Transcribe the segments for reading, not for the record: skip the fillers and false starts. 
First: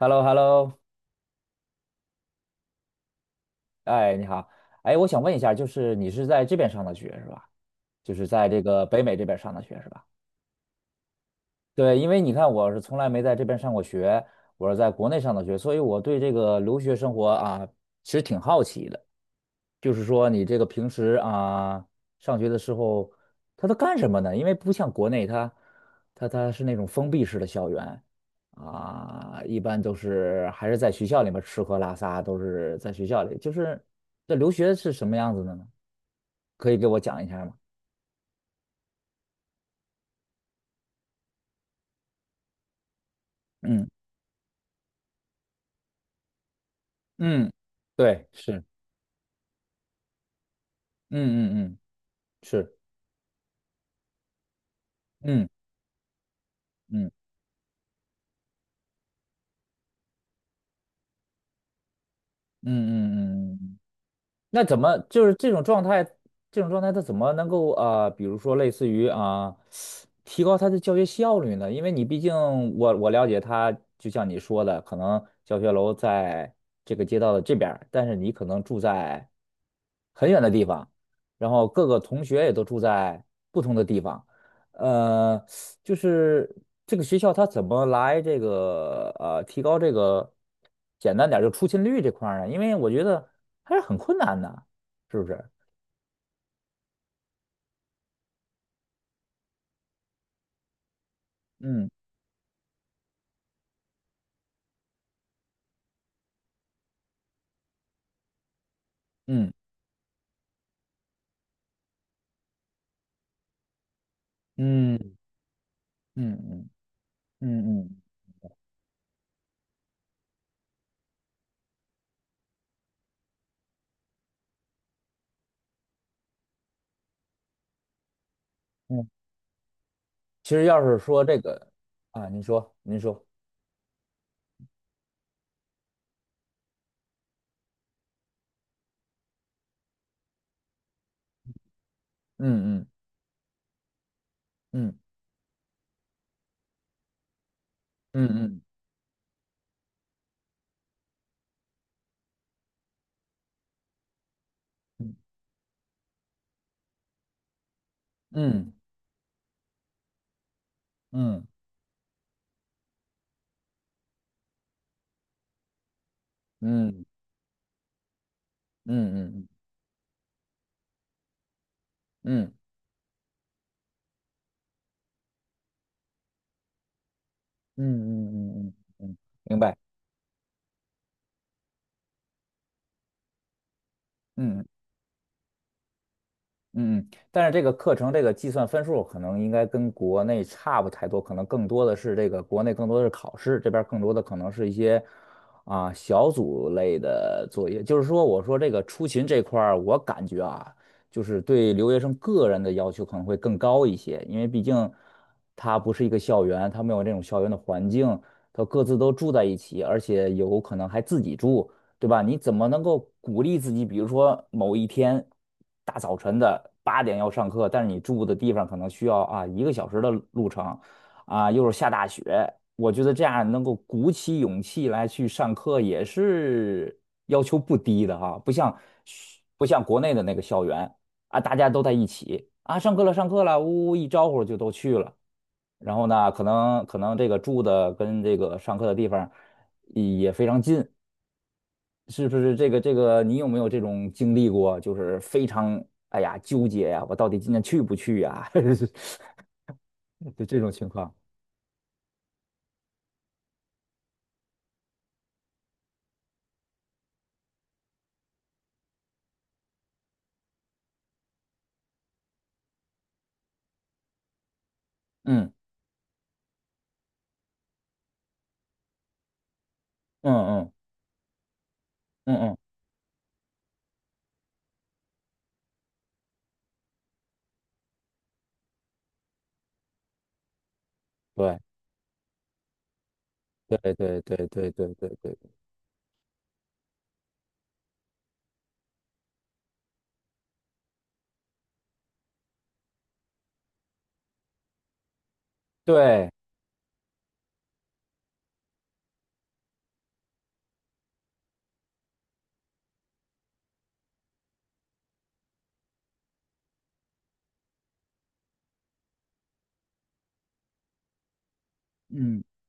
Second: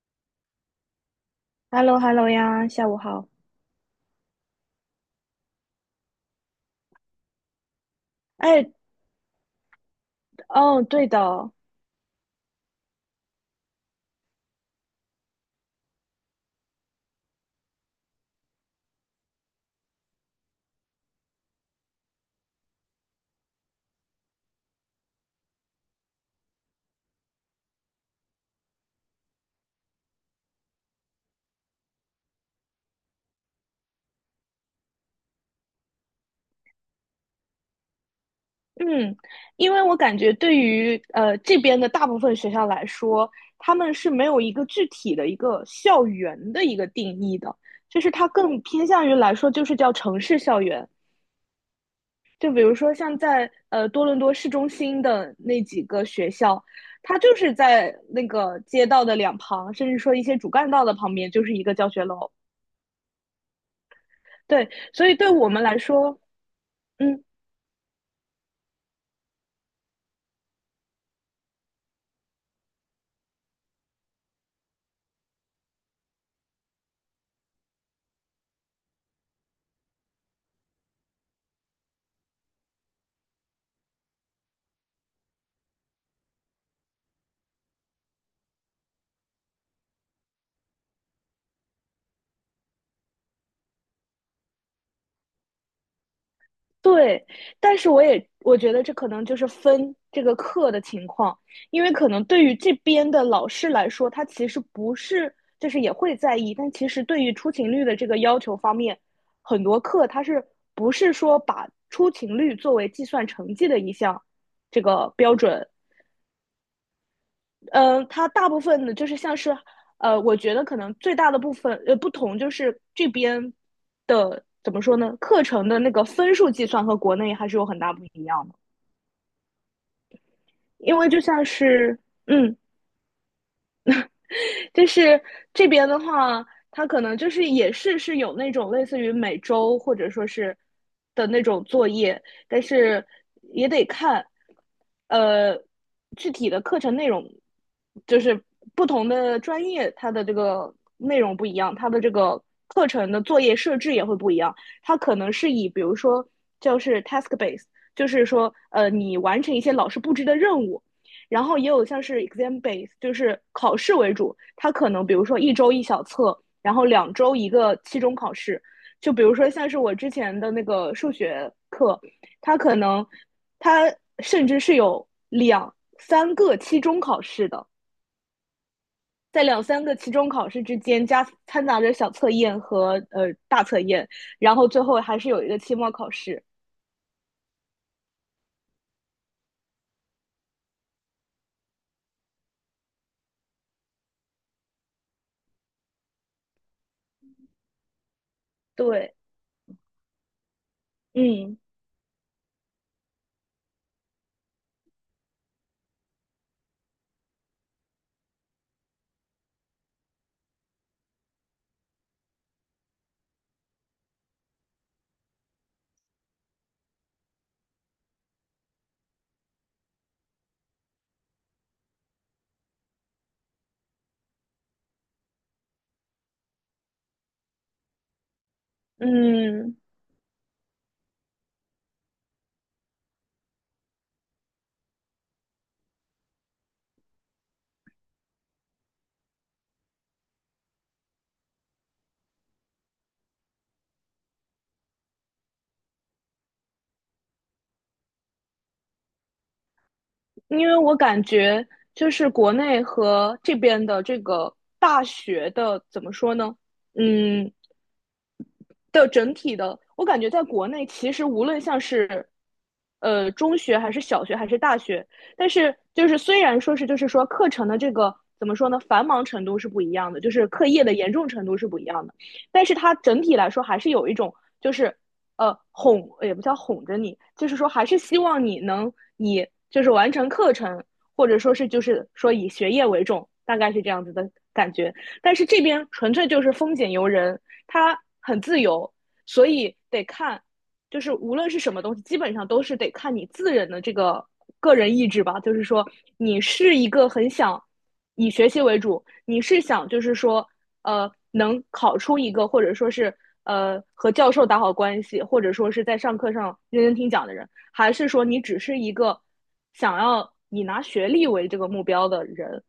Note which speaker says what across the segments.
Speaker 1: h e l l o h e l l o
Speaker 2: h e l l o h e l l o 呀，下午好。
Speaker 1: 哎，你好，哎，我想问一下，就是你是在这边上的学是吧？就是在这
Speaker 2: 哎，
Speaker 1: 个北美这边上的学是吧？
Speaker 2: 哦，对的。
Speaker 1: 对，因为你看我是从来没在这边上过学，我是在国内上的学，所以我对这个留学生活啊，其实挺好奇的。就是说你这个平时啊，上学的时候，他都干什么呢？因为不像国内他是那种封闭式的校园啊，一般都是还是在学校里面吃喝拉撒，都是在学校里。就是这留学是什么样子的呢？可以给我讲一下吗？
Speaker 2: 嗯，因为我感觉对于这边的大部分学校来说，他
Speaker 1: 嗯
Speaker 2: 们是没有一个具体的一个校园的一个定义
Speaker 1: 嗯，
Speaker 2: 的，就是
Speaker 1: 对，
Speaker 2: 它更
Speaker 1: 是，
Speaker 2: 偏向于来说就是叫城市校园。
Speaker 1: 嗯嗯嗯，
Speaker 2: 就比如
Speaker 1: 是，
Speaker 2: 说像在多伦多市中心的
Speaker 1: 嗯
Speaker 2: 那几个学校，
Speaker 1: 嗯
Speaker 2: 它就是在那个街道的两旁，甚至说一些主干道的旁边，就是一个教学楼。
Speaker 1: 嗯嗯嗯嗯嗯。那
Speaker 2: 对，
Speaker 1: 怎么
Speaker 2: 所以
Speaker 1: 就
Speaker 2: 对
Speaker 1: 是
Speaker 2: 我
Speaker 1: 这
Speaker 2: 们
Speaker 1: 种
Speaker 2: 来
Speaker 1: 状态？
Speaker 2: 说。
Speaker 1: 这种状态他怎
Speaker 2: 嗯。
Speaker 1: 么能够啊、比如说类似于啊、提高他的教学效率呢？因为你毕竟我了解他，就像你说的，可能教学楼在这个街道的这边儿，但是你可能住在很远的地方，然后各个同学也都住在不同的地方。呃。就是这个学校它怎么来这个提高这个简单点儿就出勤率这块儿呢？因为我觉得还是很困难的，是不是？
Speaker 2: 对，但是我觉得这可能就是分这个课的情况，因
Speaker 1: 嗯
Speaker 2: 为可能对于这边的老师来说，他其实不是就是也会在意，但其实对于出勤率的这个要求方面，
Speaker 1: 嗯
Speaker 2: 很多课他是不是说把出勤率作为计算成绩的一项这
Speaker 1: 嗯
Speaker 2: 个标准。
Speaker 1: 嗯嗯嗯嗯
Speaker 2: 它大部分的就是像是，我觉得可能最大的部分不同就是这边的怎么说呢，课程的那个分数计算和国内还是有很大不一样的，
Speaker 1: 嗯。其实要
Speaker 2: 因
Speaker 1: 是
Speaker 2: 为就
Speaker 1: 说这
Speaker 2: 像
Speaker 1: 个
Speaker 2: 是
Speaker 1: 啊，您
Speaker 2: 嗯，
Speaker 1: 说您说，
Speaker 2: 就是这边的话，它可能就是也是有那种类似于每周或者说是的那种作业，但
Speaker 1: 嗯嗯
Speaker 2: 是也得看，
Speaker 1: 嗯
Speaker 2: 呃，具体的课程内容，就是
Speaker 1: 嗯
Speaker 2: 不同的专业它的这个内容不一样，它的这个课程的作业设置也会不一样。它可能
Speaker 1: 嗯
Speaker 2: 是以比如说就是 task base,就是说
Speaker 1: 嗯
Speaker 2: 你完成一些老师布置的任务，然
Speaker 1: 嗯
Speaker 2: 后也有像是 exam base,就是考试为主，它可能比如说一周一小测，然后
Speaker 1: 嗯嗯
Speaker 2: 两周一个期中考试。就
Speaker 1: 嗯
Speaker 2: 比如
Speaker 1: 嗯
Speaker 2: 说像是我之前的那个数学课，
Speaker 1: 嗯
Speaker 2: 它可能它甚至是有两三个期中考试的，
Speaker 1: 嗯嗯嗯嗯，
Speaker 2: 在
Speaker 1: 明
Speaker 2: 两
Speaker 1: 白。
Speaker 2: 三个期中考试之间加掺杂着小测验和大测验，然
Speaker 1: 嗯
Speaker 2: 后
Speaker 1: 嗯。
Speaker 2: 最后还是有一个期末考试。
Speaker 1: 嗯嗯，但是这个课程这个计算分数可能应该跟国内差不太多，可能更多的是这个国内更多的是考试，这边儿更多的可能是一些啊、小组类的作业。就是说，我说这个出
Speaker 2: 对，
Speaker 1: 勤这块儿，我感觉啊，就是
Speaker 2: 嗯
Speaker 1: 对留学生个人的要求可能会更高一些，因为毕竟他不是一个校园，他没有这种校园的环境，他各自都住在一起，而且有可能还自己住。对吧？你怎么能够鼓励自己？比如说某一天大早晨的8点要上课，但是你住的地方可能需要啊1个小时的路程，啊又是下大雪，我觉得这样能够鼓起勇气来去上课也是要求不低的哈，不
Speaker 2: 嗯。
Speaker 1: 像国内的那个校园啊，大家都在一起啊，上课了上课了，呜呜一招呼就都去了，然后呢，可能这个住的跟这个上课的地方也非常近。是不是这个？你有没有这种经历过？就是非常哎呀纠结呀、我到底今天去不去呀、就这
Speaker 2: 因
Speaker 1: 种
Speaker 2: 为
Speaker 1: 情
Speaker 2: 我
Speaker 1: 况。
Speaker 2: 感觉就是国内和这边的这个大学的怎么说呢？嗯，的整体的，我感觉在国内其实无论像是，中学还是小学还是大学，但
Speaker 1: 嗯
Speaker 2: 是就是虽然说是就是说课程的这个怎么说呢，繁忙程度是不一样的，就
Speaker 1: 嗯
Speaker 2: 是课
Speaker 1: 嗯
Speaker 2: 业的严重程度是不一样的，
Speaker 1: 嗯嗯，
Speaker 2: 但是它整体来说还是有一种就是哄也不叫哄着你，就是说还是希望你能以就是完成课程，或者说
Speaker 1: 对
Speaker 2: 是就是说以学业为重，大概
Speaker 1: 对
Speaker 2: 是这样子
Speaker 1: 对
Speaker 2: 的
Speaker 1: 对对
Speaker 2: 感
Speaker 1: 对
Speaker 2: 觉。
Speaker 1: 对
Speaker 2: 但
Speaker 1: 对
Speaker 2: 是这边纯粹就是风俭由人，它很自由，所以得看，就是无论是什么东西，基本上都是得看你自人的这个个人意志吧。就是说，
Speaker 1: 对，
Speaker 2: 你是一个很想以学习为主，你是想就是说，能考出一个或者说是和教授打好关系，或者说是在上课上认真听讲的人，还是说你只是一个想要以拿学历为这个目标的
Speaker 1: 嗯
Speaker 2: 人？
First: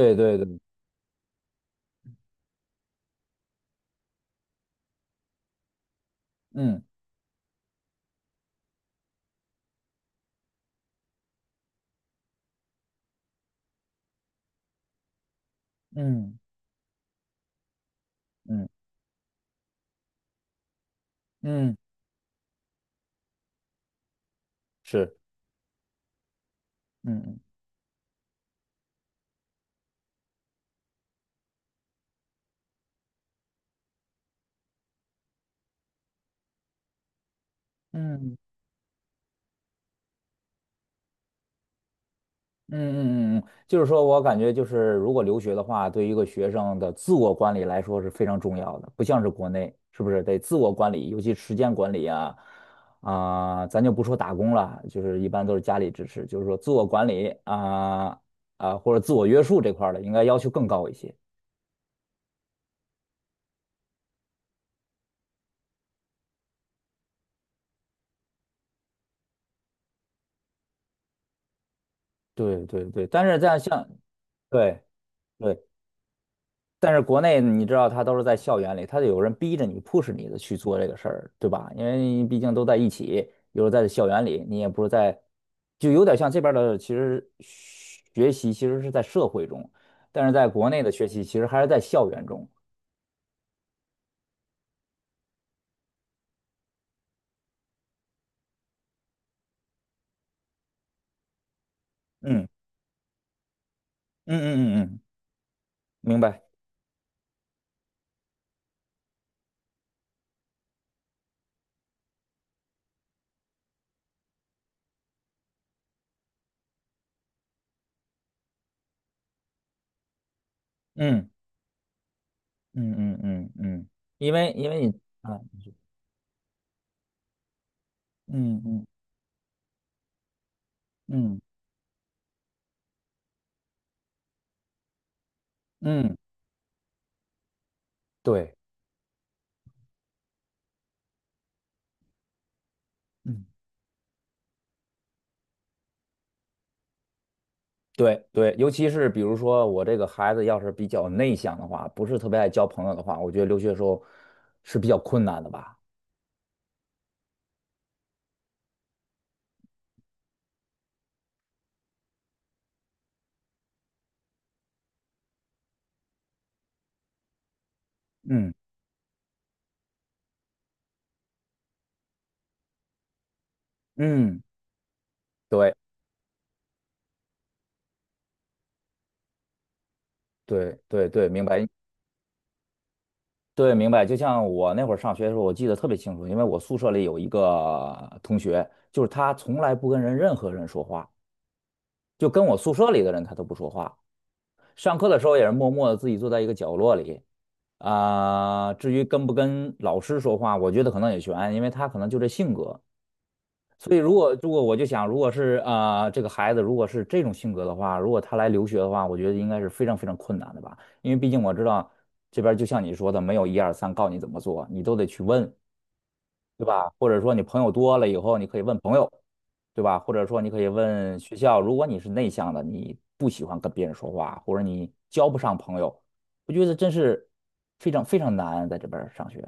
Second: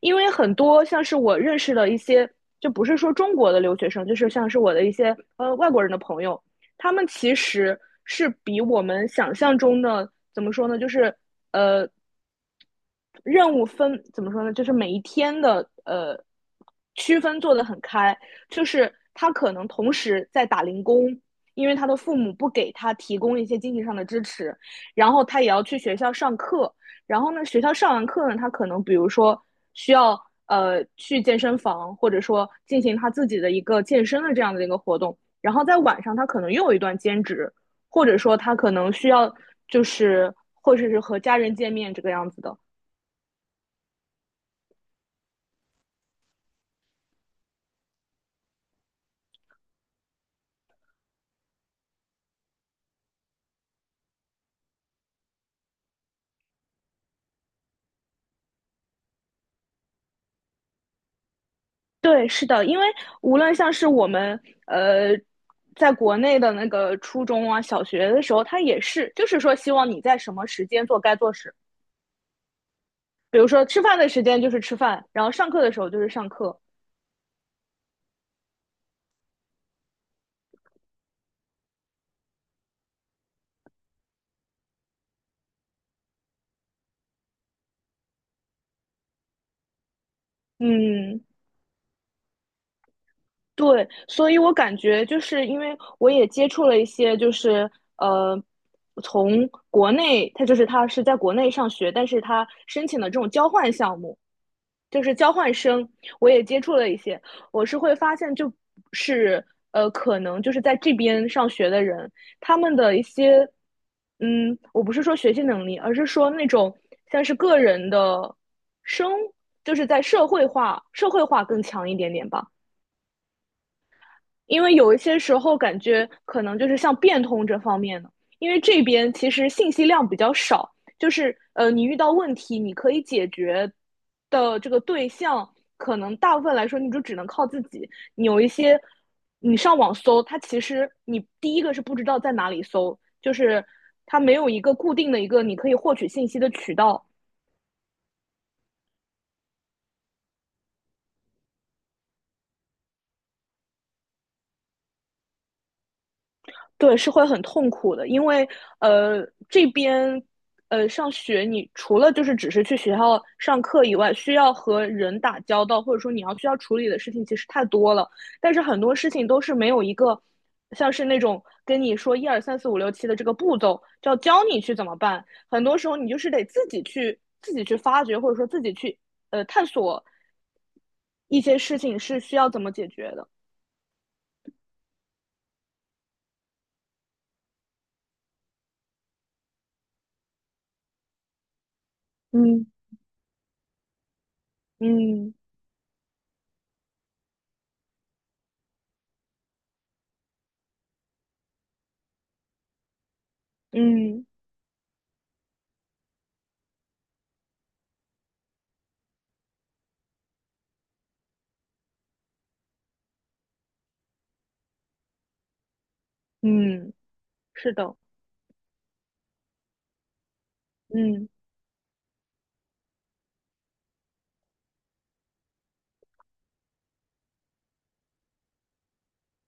Speaker 2: 因为
Speaker 1: 对
Speaker 2: 很
Speaker 1: 对，
Speaker 2: 多像是我认识的一些，就不是说中国的留学生，就是像是我的一些外国人的朋友，
Speaker 1: 嗯
Speaker 2: 他们其实是比我们想象中的怎么说呢，就是呃任务分怎么说呢，就是每一天的
Speaker 1: 嗯
Speaker 2: 区分做得很开，就
Speaker 1: 嗯
Speaker 2: 是他可能同时在打零工。因为
Speaker 1: 嗯，
Speaker 2: 他的父母不给他提供一些经济上的支持，然
Speaker 1: 是，
Speaker 2: 后他也要去学校上课，然后
Speaker 1: 嗯
Speaker 2: 呢，学校上完课呢，他可能比如说需要去健身房，或者说进行他自己的一个健身的这样的一个活动。然后在晚上，他可能又有一段兼职，或者说
Speaker 1: 嗯
Speaker 2: 他可能需要就是或者是和家人见面这个样子的。
Speaker 1: 嗯嗯嗯嗯，就是说我感觉就是，如果留学的话，对于一个学生的自我管理来说是非常重要的，不像是国内，是不是得自我管理，尤其时间管理啊，啊、咱就不说打工了，就是一般都是家里支持，就是说自我管理啊啊、或者自我约束这块儿的，应该要求更高一些。
Speaker 2: 对，是的，因为无论像是我们呃在国内的那个初中啊、小学的时候，他也是就是说希望你在什么时间做该做事，
Speaker 1: 对对对，但是
Speaker 2: 比如
Speaker 1: 在
Speaker 2: 说吃
Speaker 1: 像
Speaker 2: 饭的时间就是吃
Speaker 1: 对。
Speaker 2: 饭，然后上
Speaker 1: 对
Speaker 2: 课的时候就是上课。
Speaker 1: 但是国内你知道，他都是在校园里，它有人逼着你、push 你的去做这个事儿，对吧？因为毕竟都在一起，有时在校园里，你也不是在，就有点像这边的，其实学习其实是在社会中，但是在国内的学习
Speaker 2: 嗯，
Speaker 1: 其实还是在校园中。
Speaker 2: 对，所以我感觉就是因为我也接触了一些，就是呃，从国内，他是在国内上学，但是
Speaker 1: 嗯
Speaker 2: 他申请的这种交换项目，
Speaker 1: 嗯嗯嗯嗯，
Speaker 2: 就是交换生，
Speaker 1: 明
Speaker 2: 我也
Speaker 1: 白。
Speaker 2: 接触了一些，我是会发现就是可能就是在这边上学的人，他们的一些，我不是说学习能力，而是说那种像是个人的生，就是在社会化，社会
Speaker 1: 嗯
Speaker 2: 化更强一点点吧。
Speaker 1: 嗯嗯嗯嗯，因为
Speaker 2: 因
Speaker 1: 因
Speaker 2: 为
Speaker 1: 为你
Speaker 2: 有一些时
Speaker 1: 啊，
Speaker 2: 候感觉可能就是像变通这方面的，因为
Speaker 1: 嗯
Speaker 2: 这
Speaker 1: 嗯
Speaker 2: 边其实信息量比较少，就是
Speaker 1: 嗯
Speaker 2: 你遇到问题你可以解决的这个对象，可
Speaker 1: 嗯，
Speaker 2: 能大部分来说你就只能靠自己。你有一
Speaker 1: 对。
Speaker 2: 些你上网搜，它其实你第一个是不知道在哪里搜，就
Speaker 1: 嗯
Speaker 2: 是它没有一个固定的一个你可以获取信息的渠道。
Speaker 1: 对对，尤其是比如说我这个孩子要是比较内向的话，不是特别爱交朋友的话，我觉得留学时候是比较困难的吧。
Speaker 2: 对，是会很痛苦的，因为这边上学，你除了就是只是去学校上课以外，需要和人打交道，或者说你要需要处理的事情其实太多了。
Speaker 1: 嗯
Speaker 2: 但是很多事情都是没有一个像是那种跟你说一二三四五六七的这个步骤，就要
Speaker 1: 嗯，
Speaker 2: 教你去怎么办。很多时
Speaker 1: 对
Speaker 2: 候你就是得自己去发掘，或者说自己去探索
Speaker 1: 对对对，
Speaker 2: 一
Speaker 1: 明
Speaker 2: 些
Speaker 1: 白
Speaker 2: 事情是需要怎么解决的。
Speaker 1: 对明白。就像我那会儿上学的时候，我记得特别清楚，因为我宿舍里有一个同学，就是他从来不跟任何人说话，就跟我
Speaker 2: 嗯
Speaker 1: 宿舍里的人他都不说话。上课的时
Speaker 2: 嗯
Speaker 1: 候也是默默的自己坐在一个角落里啊、至于跟不跟老师说话，我觉得可能也悬，因为他可能就这性格。所以如
Speaker 2: 嗯
Speaker 1: 果如果我就想，如果是这个孩子如果是这种性格的话，如果他来留学的话，我觉得应该是非常非常困难的吧，因为毕竟我知道这边就像你说的，没有一二三告你怎么做，你都得去问，对吧？
Speaker 2: 嗯，
Speaker 1: 或者说你朋友
Speaker 2: 是的，
Speaker 1: 多了以后，你可以问朋友，对吧？或者说你可以问
Speaker 2: 嗯。
Speaker 1: 学校，如果你是内向的，你不喜欢跟别人说话，或者你交不上朋友，我觉得真是非常非常难在这边上学。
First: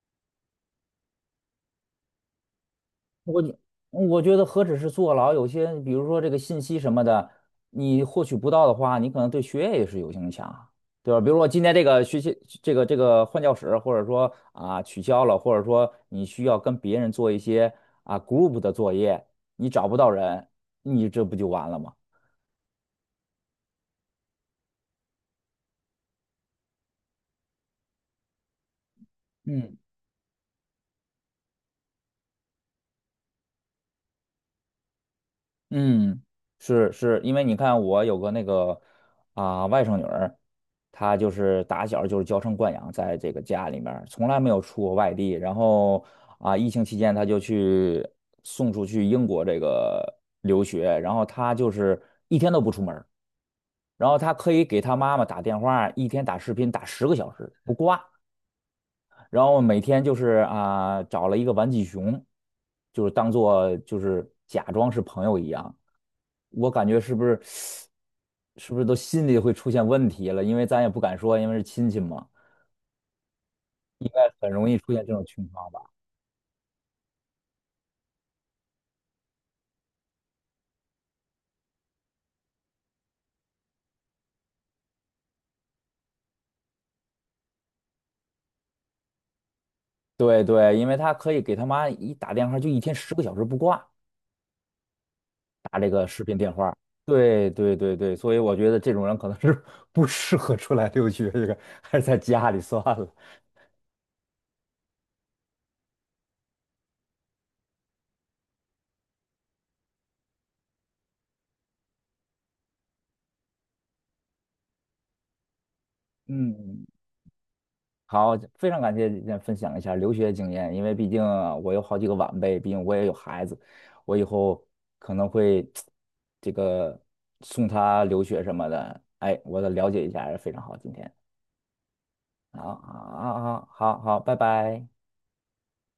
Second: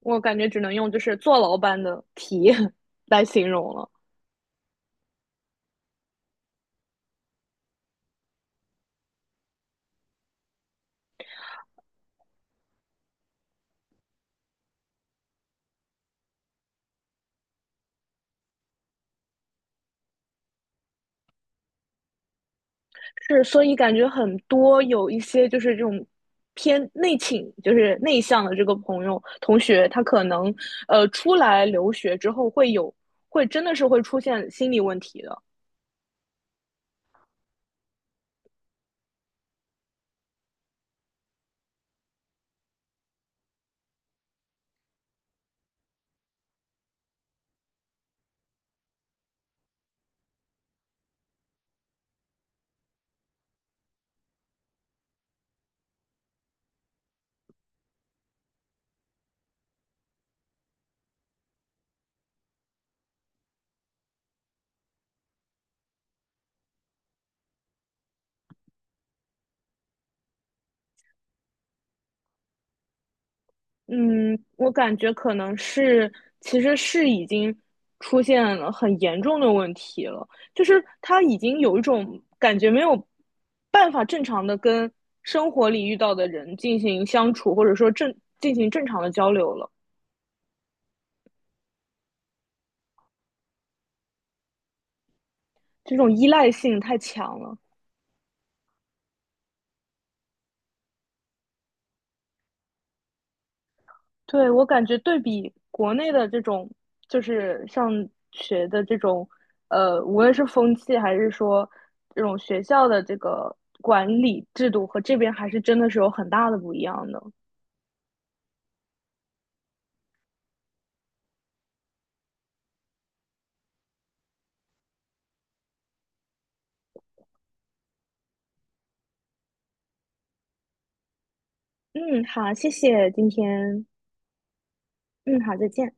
Speaker 2: 我感觉只能用就是坐牢般的体验 来
Speaker 1: 我觉
Speaker 2: 形容了。
Speaker 1: 我觉得何止是坐牢，有些比如说这个信息什么的，你获取不到的话，你可能对学业也是有影响啊，对吧？比如说今天这个学习这个这个换教室，或者说啊取消了，或者说你需要跟别人做一些啊 group 的作业，你找不到人，你这不就完了吗？
Speaker 2: 是，所以感觉很多有一些就是这种偏内倾，就是内向的这个朋友同
Speaker 1: 嗯。
Speaker 2: 学，他可能出来留学之后会有，会真的是会出现心理问题的。
Speaker 1: 嗯，是是，因为你看，我有个那个啊、外甥女儿，她就是打小就是娇生惯养，在这个家里面儿从来没有出过外地。然后啊、疫情期间她就去送出去英国这个留学，然后她就是一天都不出门儿，然后她可以给她妈妈打电话，一天打视频打十个小时不挂。然后每天就是啊，找了一个玩具熊，就是当做就是假装是朋友一样。我感觉是不是 是不是都心里会出现问题了？因为咱也不敢说，因为是亲戚嘛，
Speaker 2: 嗯，
Speaker 1: 很容
Speaker 2: 我
Speaker 1: 易出
Speaker 2: 感
Speaker 1: 现这
Speaker 2: 觉
Speaker 1: 种
Speaker 2: 可
Speaker 1: 情
Speaker 2: 能
Speaker 1: 况吧。
Speaker 2: 是，其实是已经出现了很严重的问题了，就是他已经有一种感觉没有办法正常的跟生活里遇到的人进行相处，或者说正进行正常的交流了，
Speaker 1: 对对，因为他可以给他妈一打电话，就一天十个小时不挂，打这
Speaker 2: 这
Speaker 1: 个
Speaker 2: 种
Speaker 1: 视
Speaker 2: 依
Speaker 1: 频
Speaker 2: 赖
Speaker 1: 电话。
Speaker 2: 性太强
Speaker 1: 对
Speaker 2: 了。
Speaker 1: 对对对，所以我觉得这种人可能是 不适合出来留学，这个还是在家里算了。
Speaker 2: 对，我感觉对比国内的这种，就是上学的这种，无论是风气还是说这种学校的这个管理制度和这边还是真的是有很大的不一
Speaker 1: 嗯。
Speaker 2: 样的。
Speaker 1: 好，非常感谢今天分享一下留学经验，因为毕竟啊我有好几个晚辈，毕竟我也有孩子，我以后可能会这个送他留学什么的，哎，我得了解一下，非常好，今天，
Speaker 2: 嗯，好，谢
Speaker 1: 好，
Speaker 2: 谢今
Speaker 1: 好，好，
Speaker 2: 天。
Speaker 1: 好，好，拜拜。
Speaker 2: 嗯，好，再见。